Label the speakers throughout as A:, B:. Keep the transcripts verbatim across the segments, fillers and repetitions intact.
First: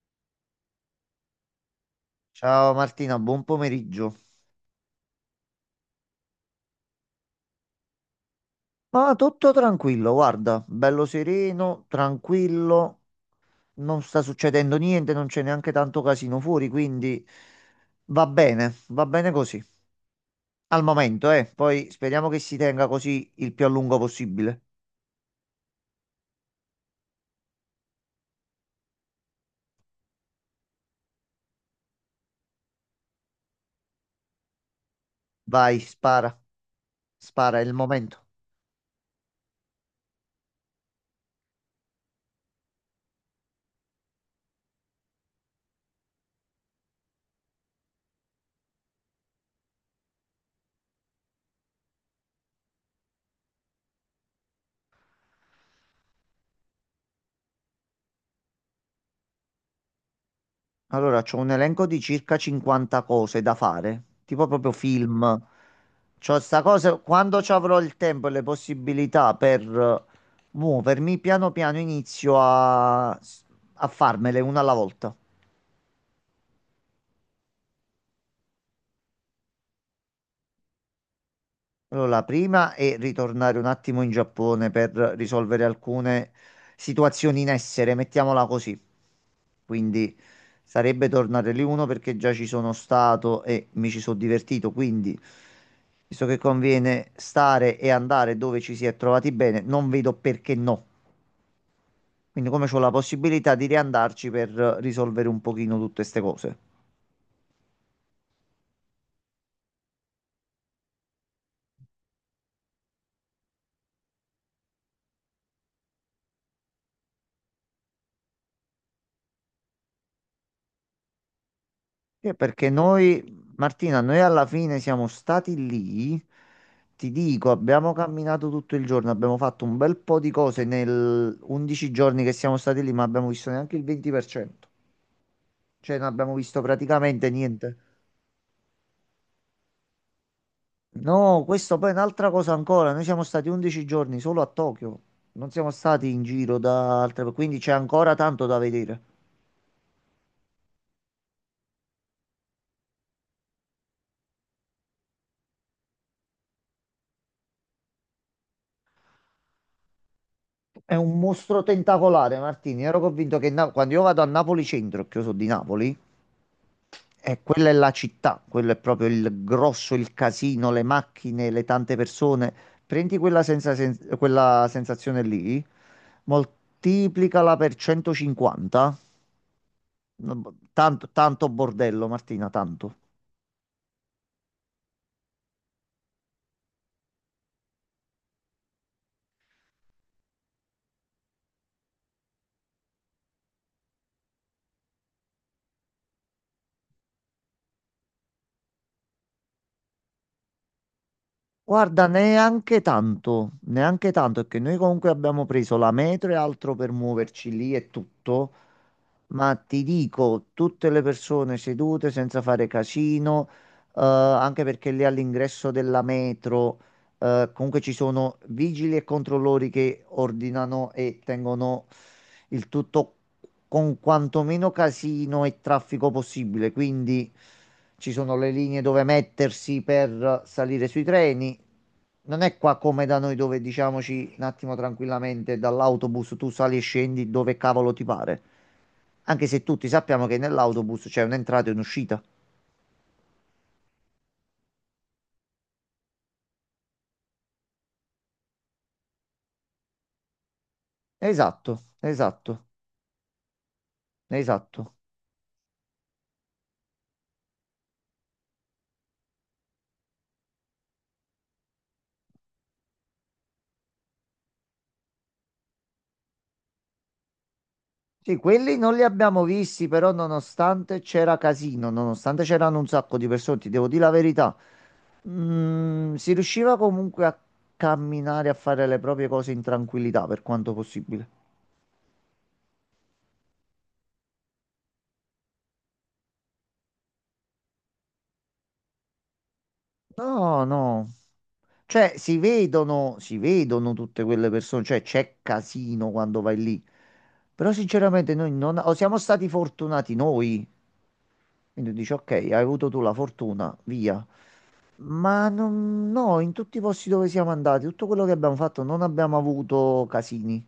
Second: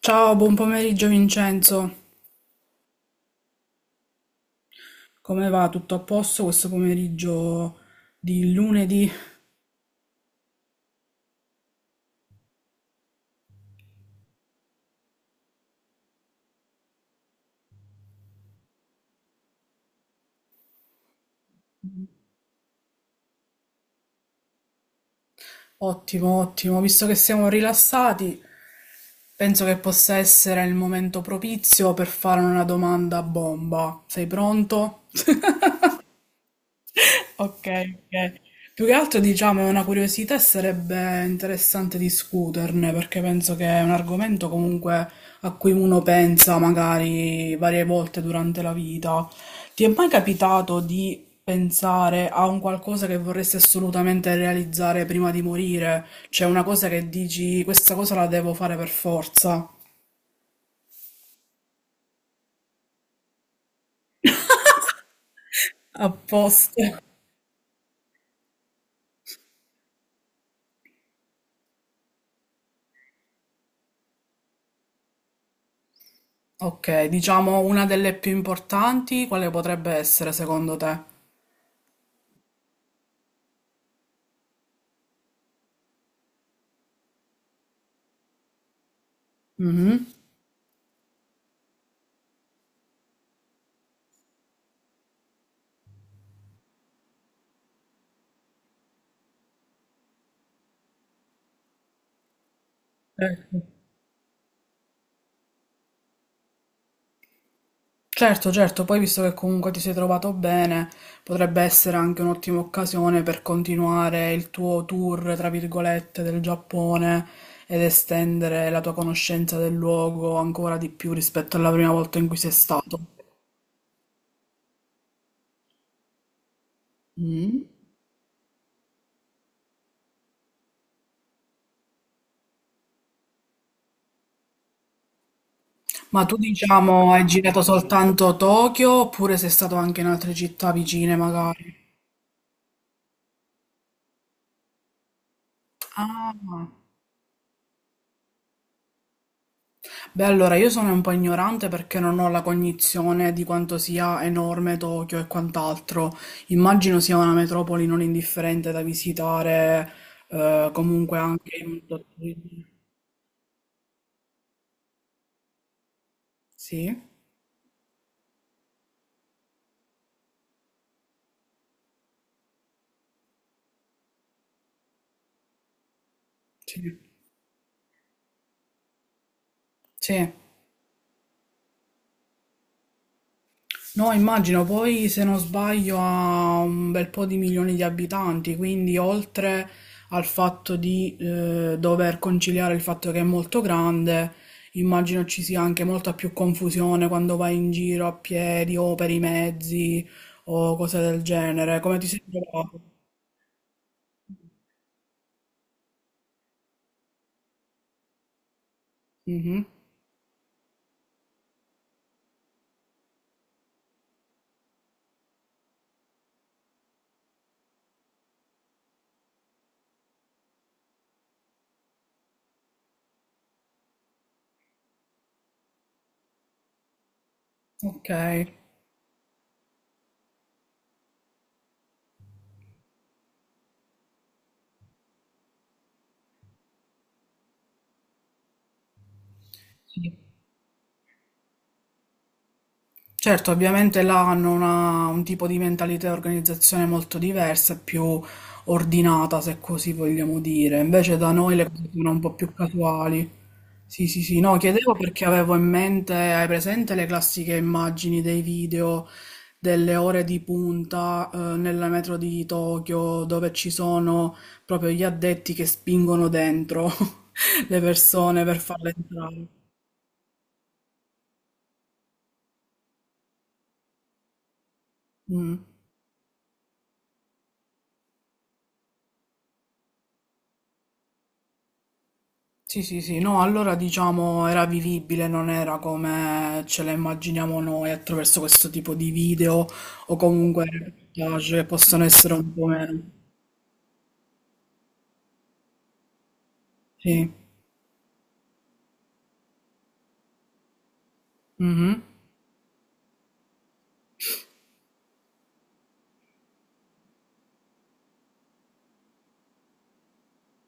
A: Ciao, buon pomeriggio Vincenzo.
B: Ciao Martina, buon pomeriggio.
A: Come va? Tutto a posto questo pomeriggio di lunedì?
B: Ma tutto tranquillo, guarda, bello sereno, tranquillo, non sta succedendo niente, non c'è neanche tanto casino fuori, quindi va bene, va bene così. Al momento, eh, poi speriamo che si tenga così il più a lungo possibile.
A: Ottimo, ottimo. Visto che siamo rilassati, penso che possa essere il momento propizio per fare una domanda a bomba. Sei pronto?
B: Vai, spara, spara, è
A: Ok,
B: il momento.
A: ok. Più che altro, diciamo, è una curiosità e sarebbe interessante discuterne perché penso che è un argomento comunque a cui uno pensa magari varie volte durante la vita. Ti è mai capitato di pensare a un qualcosa che vorresti assolutamente realizzare prima di morire? Cioè una cosa che dici, questa cosa la devo fare per forza.
B: Allora, c'ho un elenco di circa cinquanta cose da fare, tipo proprio film. C'ho sta
A: Apposta.
B: cosa, quando ci avrò il tempo e le possibilità per eh, muovermi, piano piano inizio a, a farmele una alla volta.
A: Ok, diciamo una delle più importanti, quale potrebbe essere secondo te?
B: Allora, la prima è ritornare un attimo in Giappone per risolvere alcune situazioni in essere, mettiamola così.
A: Mhm.
B: Quindi sarebbe tornare lì uno perché già ci sono stato e mi ci sono divertito, quindi visto che conviene stare e andare dove ci si è trovati bene, non vedo perché no. Quindi come c'ho la possibilità
A: Ecco.
B: di riandarci per risolvere un pochino tutte queste cose.
A: Certo, certo, poi visto che comunque ti sei trovato bene, potrebbe essere anche un'ottima occasione per continuare il tuo tour, tra virgolette, del Giappone ed estendere la tua conoscenza del luogo ancora di più rispetto alla prima volta in
B: Sì,
A: cui sei
B: perché
A: stato.
B: noi, Martina, noi alla fine siamo stati lì, ti dico,
A: Mm.
B: abbiamo camminato tutto il giorno, abbiamo fatto un bel po' di cose nel undici giorni che siamo stati lì, ma abbiamo visto neanche il venti per cento, cioè non
A: Ma
B: abbiamo
A: tu,
B: visto
A: diciamo, hai
B: praticamente
A: girato
B: niente.
A: soltanto Tokyo oppure sei stato anche in altre città vicine,
B: No, questo
A: magari?
B: poi è un'altra cosa ancora, noi siamo stati undici giorni solo a Tokyo, non siamo stati in giro
A: Ah,
B: da altre, quindi c'è ancora tanto da vedere.
A: beh, allora io sono un po' ignorante perché non ho la cognizione di quanto sia enorme Tokyo e quant'altro. Immagino sia una metropoli non indifferente da visitare, eh,
B: È un
A: comunque anche
B: mostro
A: in un tot-
B: tentacolare, Martini. Ero convinto che Na- quando io vado a Napoli centro, che io sono di Napoli,
A: sì,
B: e quella è la città, quello è proprio il grosso, il casino, le macchine, le tante persone. Prendi quella, senza- sen- quella sensazione lì,
A: sì,
B: moltiplicala per centocinquanta.
A: sì.
B: Tanto, tanto bordello, Martina, tanto.
A: No, immagino, poi se non sbaglio ha un bel po' di milioni di abitanti, quindi oltre al fatto di eh, dover conciliare il fatto che è molto grande, immagino ci sia anche molta più confusione quando vai in giro a piedi o per i mezzi o cose del genere. Come
B: Guarda,
A: ti sei
B: neanche
A: trovato?
B: tanto, neanche tanto, perché noi comunque abbiamo preso la metro e altro per muoverci lì e tutto. Ma
A: Mhm.
B: ti dico, tutte le persone sedute senza fare casino, eh, anche perché lì all'ingresso della metro, eh, comunque ci sono vigili e controllori che ordinano e tengono il tutto con quantomeno casino e traffico possibile. Quindi
A: Ok.
B: ci sono le linee dove mettersi per salire sui treni. Non è qua come da noi dove diciamoci un attimo tranquillamente dall'autobus tu sali e scendi dove cavolo ti pare. Anche se tutti
A: Sì.
B: sappiamo che nell'autobus c'è un'entrata e un'uscita.
A: Certo, ovviamente là hanno una- un tipo di mentalità e organizzazione molto diversa, più ordinata, se così vogliamo dire. Invece da noi le
B: Esatto,
A: cose sono un po' più
B: esatto,
A: casuali. Sì, sì, sì, no, chiedevo
B: esatto.
A: perché avevo in mente, hai presente le classiche immagini dei video delle ore di punta, eh, nella metro di Tokyo, dove ci sono proprio gli addetti che spingono dentro le
B: Sì,
A: persone per
B: quelli
A: farle
B: non li abbiamo
A: entrare.
B: visti, però nonostante c'era casino, nonostante c'erano un sacco di persone, ti devo dire la verità,
A: Mm.
B: mm, si riusciva comunque a camminare, a fare le proprie cose in tranquillità per quanto possibile.
A: Sì, sì, sì, no, allora diciamo era vivibile, non era come ce la immaginiamo noi attraverso questo tipo di video o
B: No,
A: comunque
B: no.
A: reportage che possono
B: Cioè,
A: essere
B: si
A: un po' meno.
B: vedono, si vedono tutte quelle persone, cioè c'è casino quando vai lì.
A: Sì.
B: Però sinceramente noi non o siamo stati fortunati noi. Quindi
A: Mhm.
B: dici, ok, hai avuto tu la fortuna, via. Ma non- no, in tutti i posti dove siamo andati, tutto quello che abbiamo fatto, non abbiamo avuto casini.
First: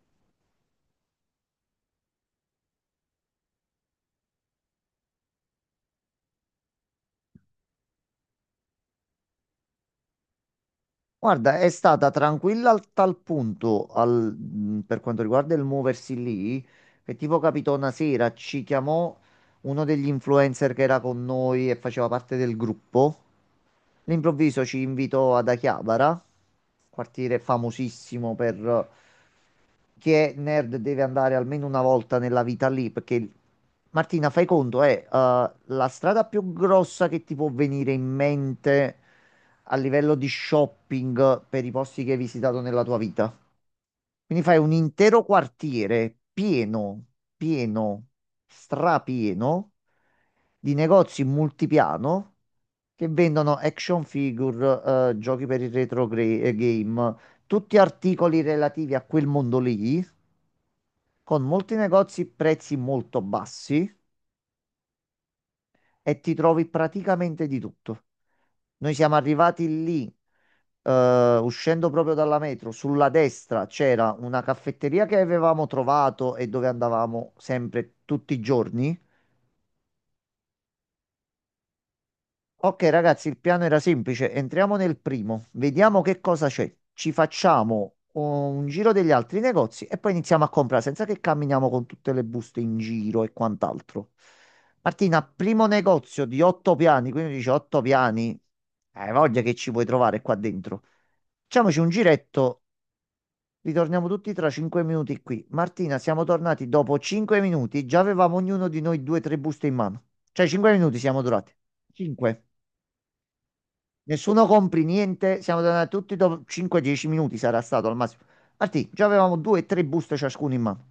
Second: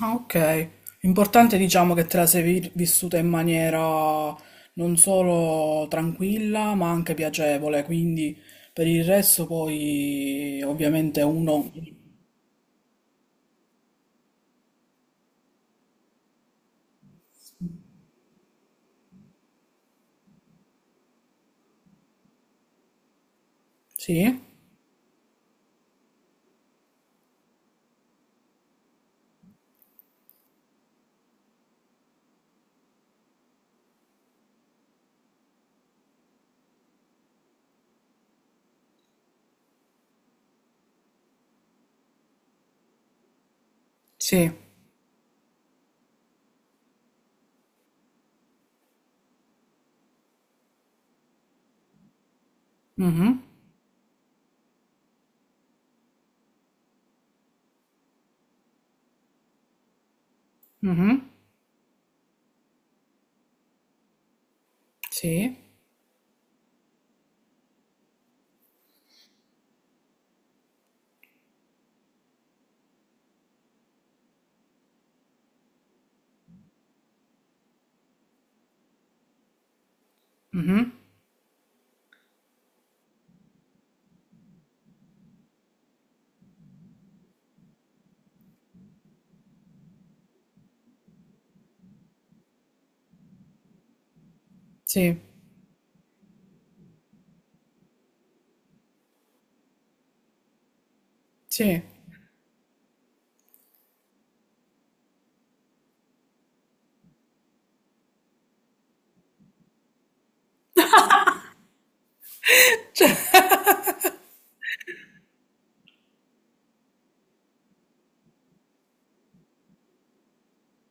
A: Ah, ok. L'importante diciamo che te la sei vi- vissuta in maniera non solo tranquilla, ma anche piacevole, quindi per il resto poi ovviamente
B: Guarda, è
A: uno...
B: stata tranquilla al tal punto al- mh, per quanto riguarda il muoversi lì, che tipo capitò una sera, ci chiamò uno degli influencer che era con noi e faceva parte del gruppo.
A: Sì,
B: All'improvviso ci invitò ad Achiabara, quartiere famosissimo per che è nerd deve andare almeno una volta nella vita lì, perché Martina, fai conto, è eh, uh, la strada più grossa che ti può venire in mente a livello di shopping per i posti che hai visitato nella tua vita. Quindi
A: sì.
B: fai un intero quartiere pieno, pieno, strapieno di negozi multipiano che
A: Mhm.
B: vendono action figure, eh, giochi per il retro gra- eh, game, tutti articoli relativi a quel mondo lì
A: Mhm.
B: con molti negozi prezzi molto bassi
A: Sì.
B: e ti trovi praticamente di tutto. Noi siamo arrivati lì, eh, uscendo proprio dalla metro, sulla destra c'era una caffetteria che avevamo trovato e dove andavamo sempre tutti i giorni.
A: Mhm.
B: Ok, ragazzi, il piano era semplice. Entriamo nel primo, vediamo che cosa c'è. Ci facciamo uh, un giro degli altri negozi e poi iniziamo a comprare senza che camminiamo con tutte le buste in giro e quant'altro.
A: Sì.
B: Martina, primo negozio di otto piani, quindi dice otto piani. Hai voglia che ci puoi trovare qua dentro. Facciamoci
A: Sì,
B: un giretto, ritorniamo tutti tra cinque minuti qui. Martina, siamo tornati dopo cinque minuti, già avevamo ognuno di noi due o tre buste in mano. Cioè, cinque minuti siamo durati. Cinque. Nessuno compri niente, siamo tornati tutti dopo cinque dieci minuti sarà stato al massimo. Martì, già avevamo due o tre buste ciascuno in mano.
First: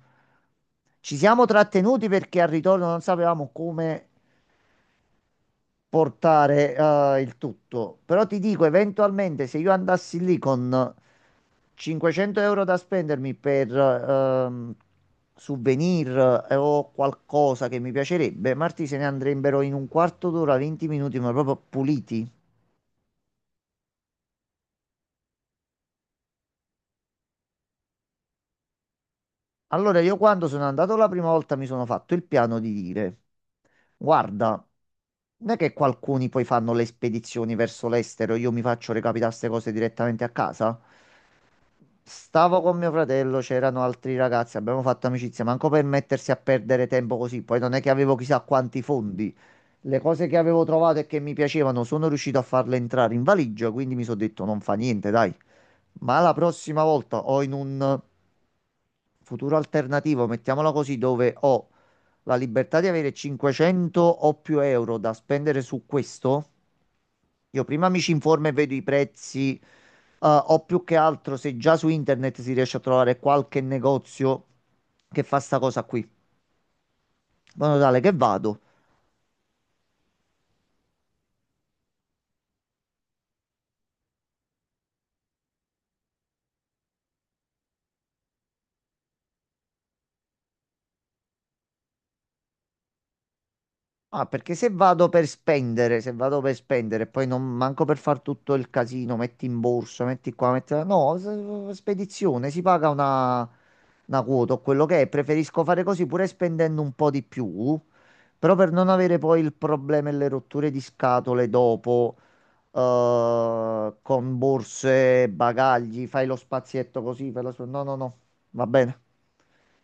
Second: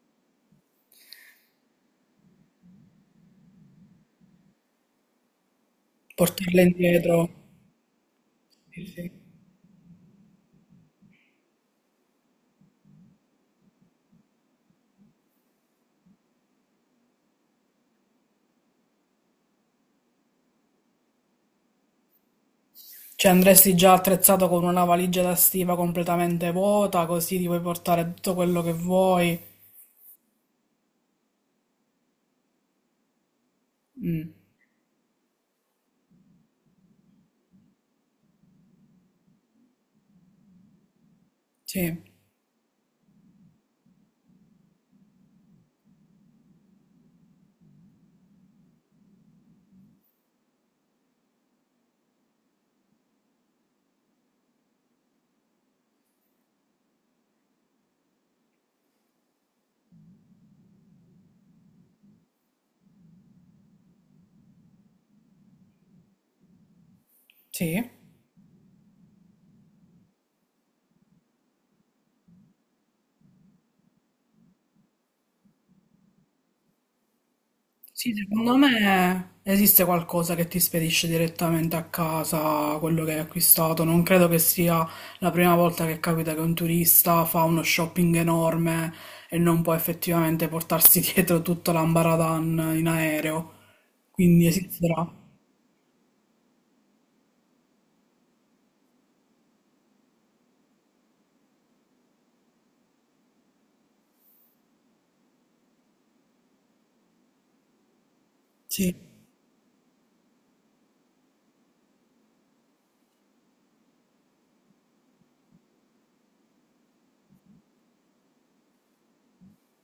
B: Ci siamo trattenuti perché al ritorno non sapevamo come
A: portarle
B: portare
A: indietro.
B: eh, il tutto. Però ti dico,
A: Sì, sì.
B: eventualmente se io andassi lì con cinquecento euro da spendermi per ehm, souvenir eh, o qualcosa che mi piacerebbe, Martì se ne andrebbero in un quarto d'ora, venti minuti, ma proprio puliti.
A: Cioè andresti già attrezzato con una valigia da stiva completamente vuota, così ti puoi portare tutto quello che vuoi.
B: Allora, io quando sono andato la prima volta mi sono fatto il piano di dire,
A: Mm.
B: guarda, non è che qualcuno poi fanno le spedizioni verso l'estero, io mi faccio recapitare queste cose direttamente a casa.
A: Sì,
B: Stavo con mio fratello, c'erano altri ragazzi, abbiamo fatto amicizia, manco per mettersi a perdere tempo così, poi non è che avevo chissà quanti fondi. Le cose che avevo trovato e che mi piacevano sono riuscito a farle entrare in valigia, quindi mi sono detto non fa niente, dai. Ma la prossima volta o in un futuro alternativo, mettiamola così, dove ho la libertà di avere cinquecento o più euro da spendere su questo, io prima
A: sì.
B: mi ci informo e vedo i prezzi, eh, o più che altro se già su internet si riesce a trovare qualche negozio che fa sta cosa qui. In modo tale che
A: Sì, secondo
B: vado.
A: me esiste qualcosa che ti spedisce direttamente a casa quello che hai acquistato. Non credo che sia la prima volta che capita che un turista fa uno shopping enorme e non può effettivamente portarsi dietro tutto l'ambaradan in aereo.
B: Ah,
A: Quindi
B: perché se
A: esisterà.
B: vado per spendere, se vado per spendere, poi non manco per far tutto il casino, metti in borsa, metti qua, metti là. No, s- spedizione, si paga una, una quota o quello che è. Preferisco fare così pure spendendo un po' di più, però per non
A: Sì.
B: avere poi il problema e le rotture di scatole dopo, eh, con borse, bagagli, fai lo spazietto così, fai lo sp- No, no, no, va bene,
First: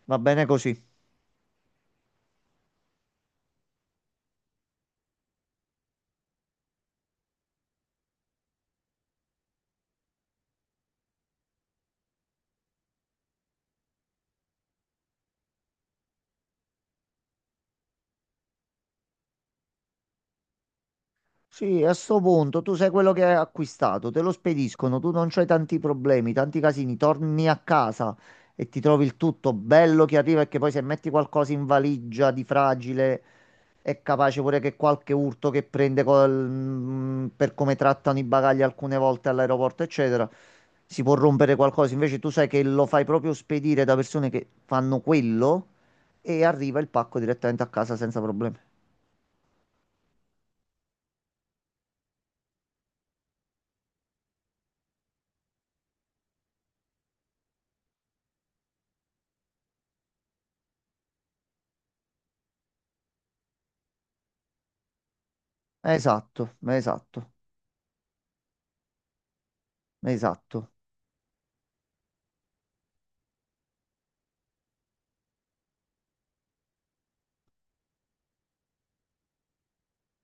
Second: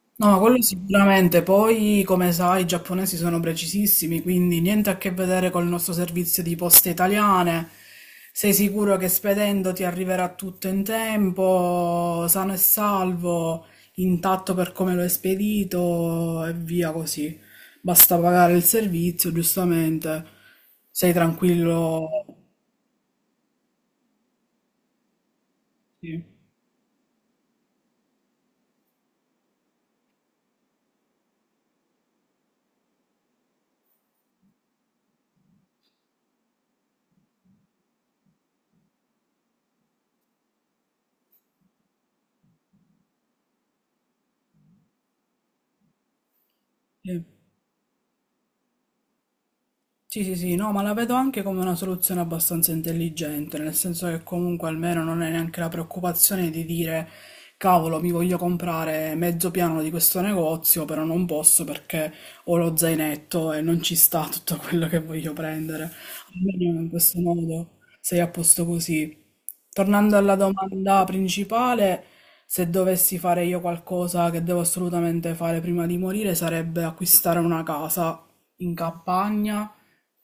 B: va
A: No, ma
B: bene
A: quello
B: così.
A: sicuramente. Poi, come sai, i giapponesi sono precisissimi, quindi niente a che vedere col nostro servizio di poste italiane. Sei sicuro che spedendo ti arriverà tutto in tempo, sano e salvo, intatto per come lo hai spedito e via così. Basta pagare il servizio, giustamente. Sei
B: Sì, a
A: tranquillo.
B: sto punto tu sei quello che hai acquistato, te lo spediscono, tu non c'hai tanti
A: Sì,
B: problemi, tanti casini, torni a casa e ti trovi il tutto bello che arriva e che poi se metti qualcosa in valigia di fragile è capace pure che qualche urto che prende col- mm, per come trattano i bagagli alcune volte all'aeroporto, eccetera, si può rompere qualcosa. Invece tu sai che lo fai proprio spedire da persone che fanno quello e arriva il pacco
A: sì.
B: direttamente a casa senza problemi.
A: Sì, sì, sì, no, ma la vedo anche come una soluzione abbastanza intelligente, nel senso che comunque almeno non è neanche la preoccupazione di dire, cavolo, mi voglio comprare mezzo piano di questo negozio, però non posso perché ho lo zainetto e non ci sta tutto quello che voglio prendere.
B: Esatto,
A: Almeno in questo
B: esatto,
A: modo sei a posto così. Tornando alla
B: esatto.
A: domanda principale, se dovessi fare io qualcosa che devo assolutamente fare prima di morire, sarebbe acquistare una casa in campagna,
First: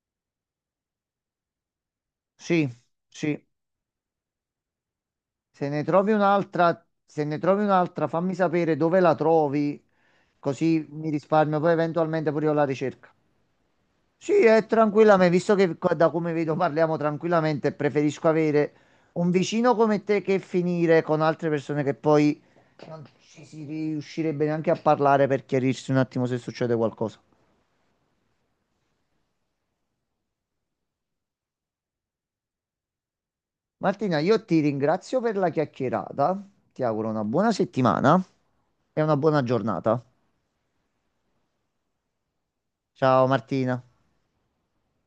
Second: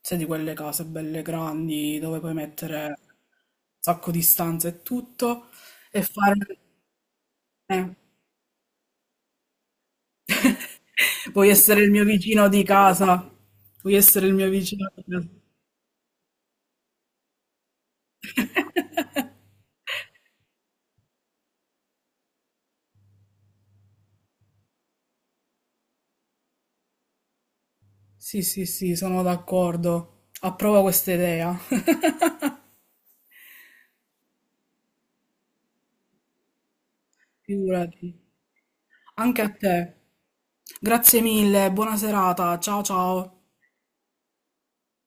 A: sai di quelle case belle grandi dove puoi
B: Sì,
A: mettere un
B: sì.
A: sacco di stanze e tutto,
B: Se ne
A: e
B: trovi
A: fare...
B: un'altra, se ne trovi
A: Eh,
B: un'altra, fammi sapere dove la trovi, così mi
A: vuoi
B: risparmio poi
A: essere il mio
B: eventualmente pure
A: vicino
B: io la
A: di
B: ricerca.
A: casa? Vuoi essere il
B: Sì,
A: mio
B: è
A: vicino di casa?
B: tranquillamente, visto che qua- da come vedo parliamo tranquillamente, preferisco avere un vicino come te che finire con altre persone che poi non ci si riuscirebbe neanche a parlare per chiarirsi un attimo se succede qualcosa.
A: Sì, sì, sì, sono d'accordo. Approvo questa idea.
B: Martina, io ti ringrazio per la chiacchierata, ti auguro una buona
A: Figurati.
B: settimana e una
A: Anche
B: buona
A: a te.
B: giornata.
A: Grazie mille, buona serata. Ciao
B: Ciao
A: ciao.
B: Martina.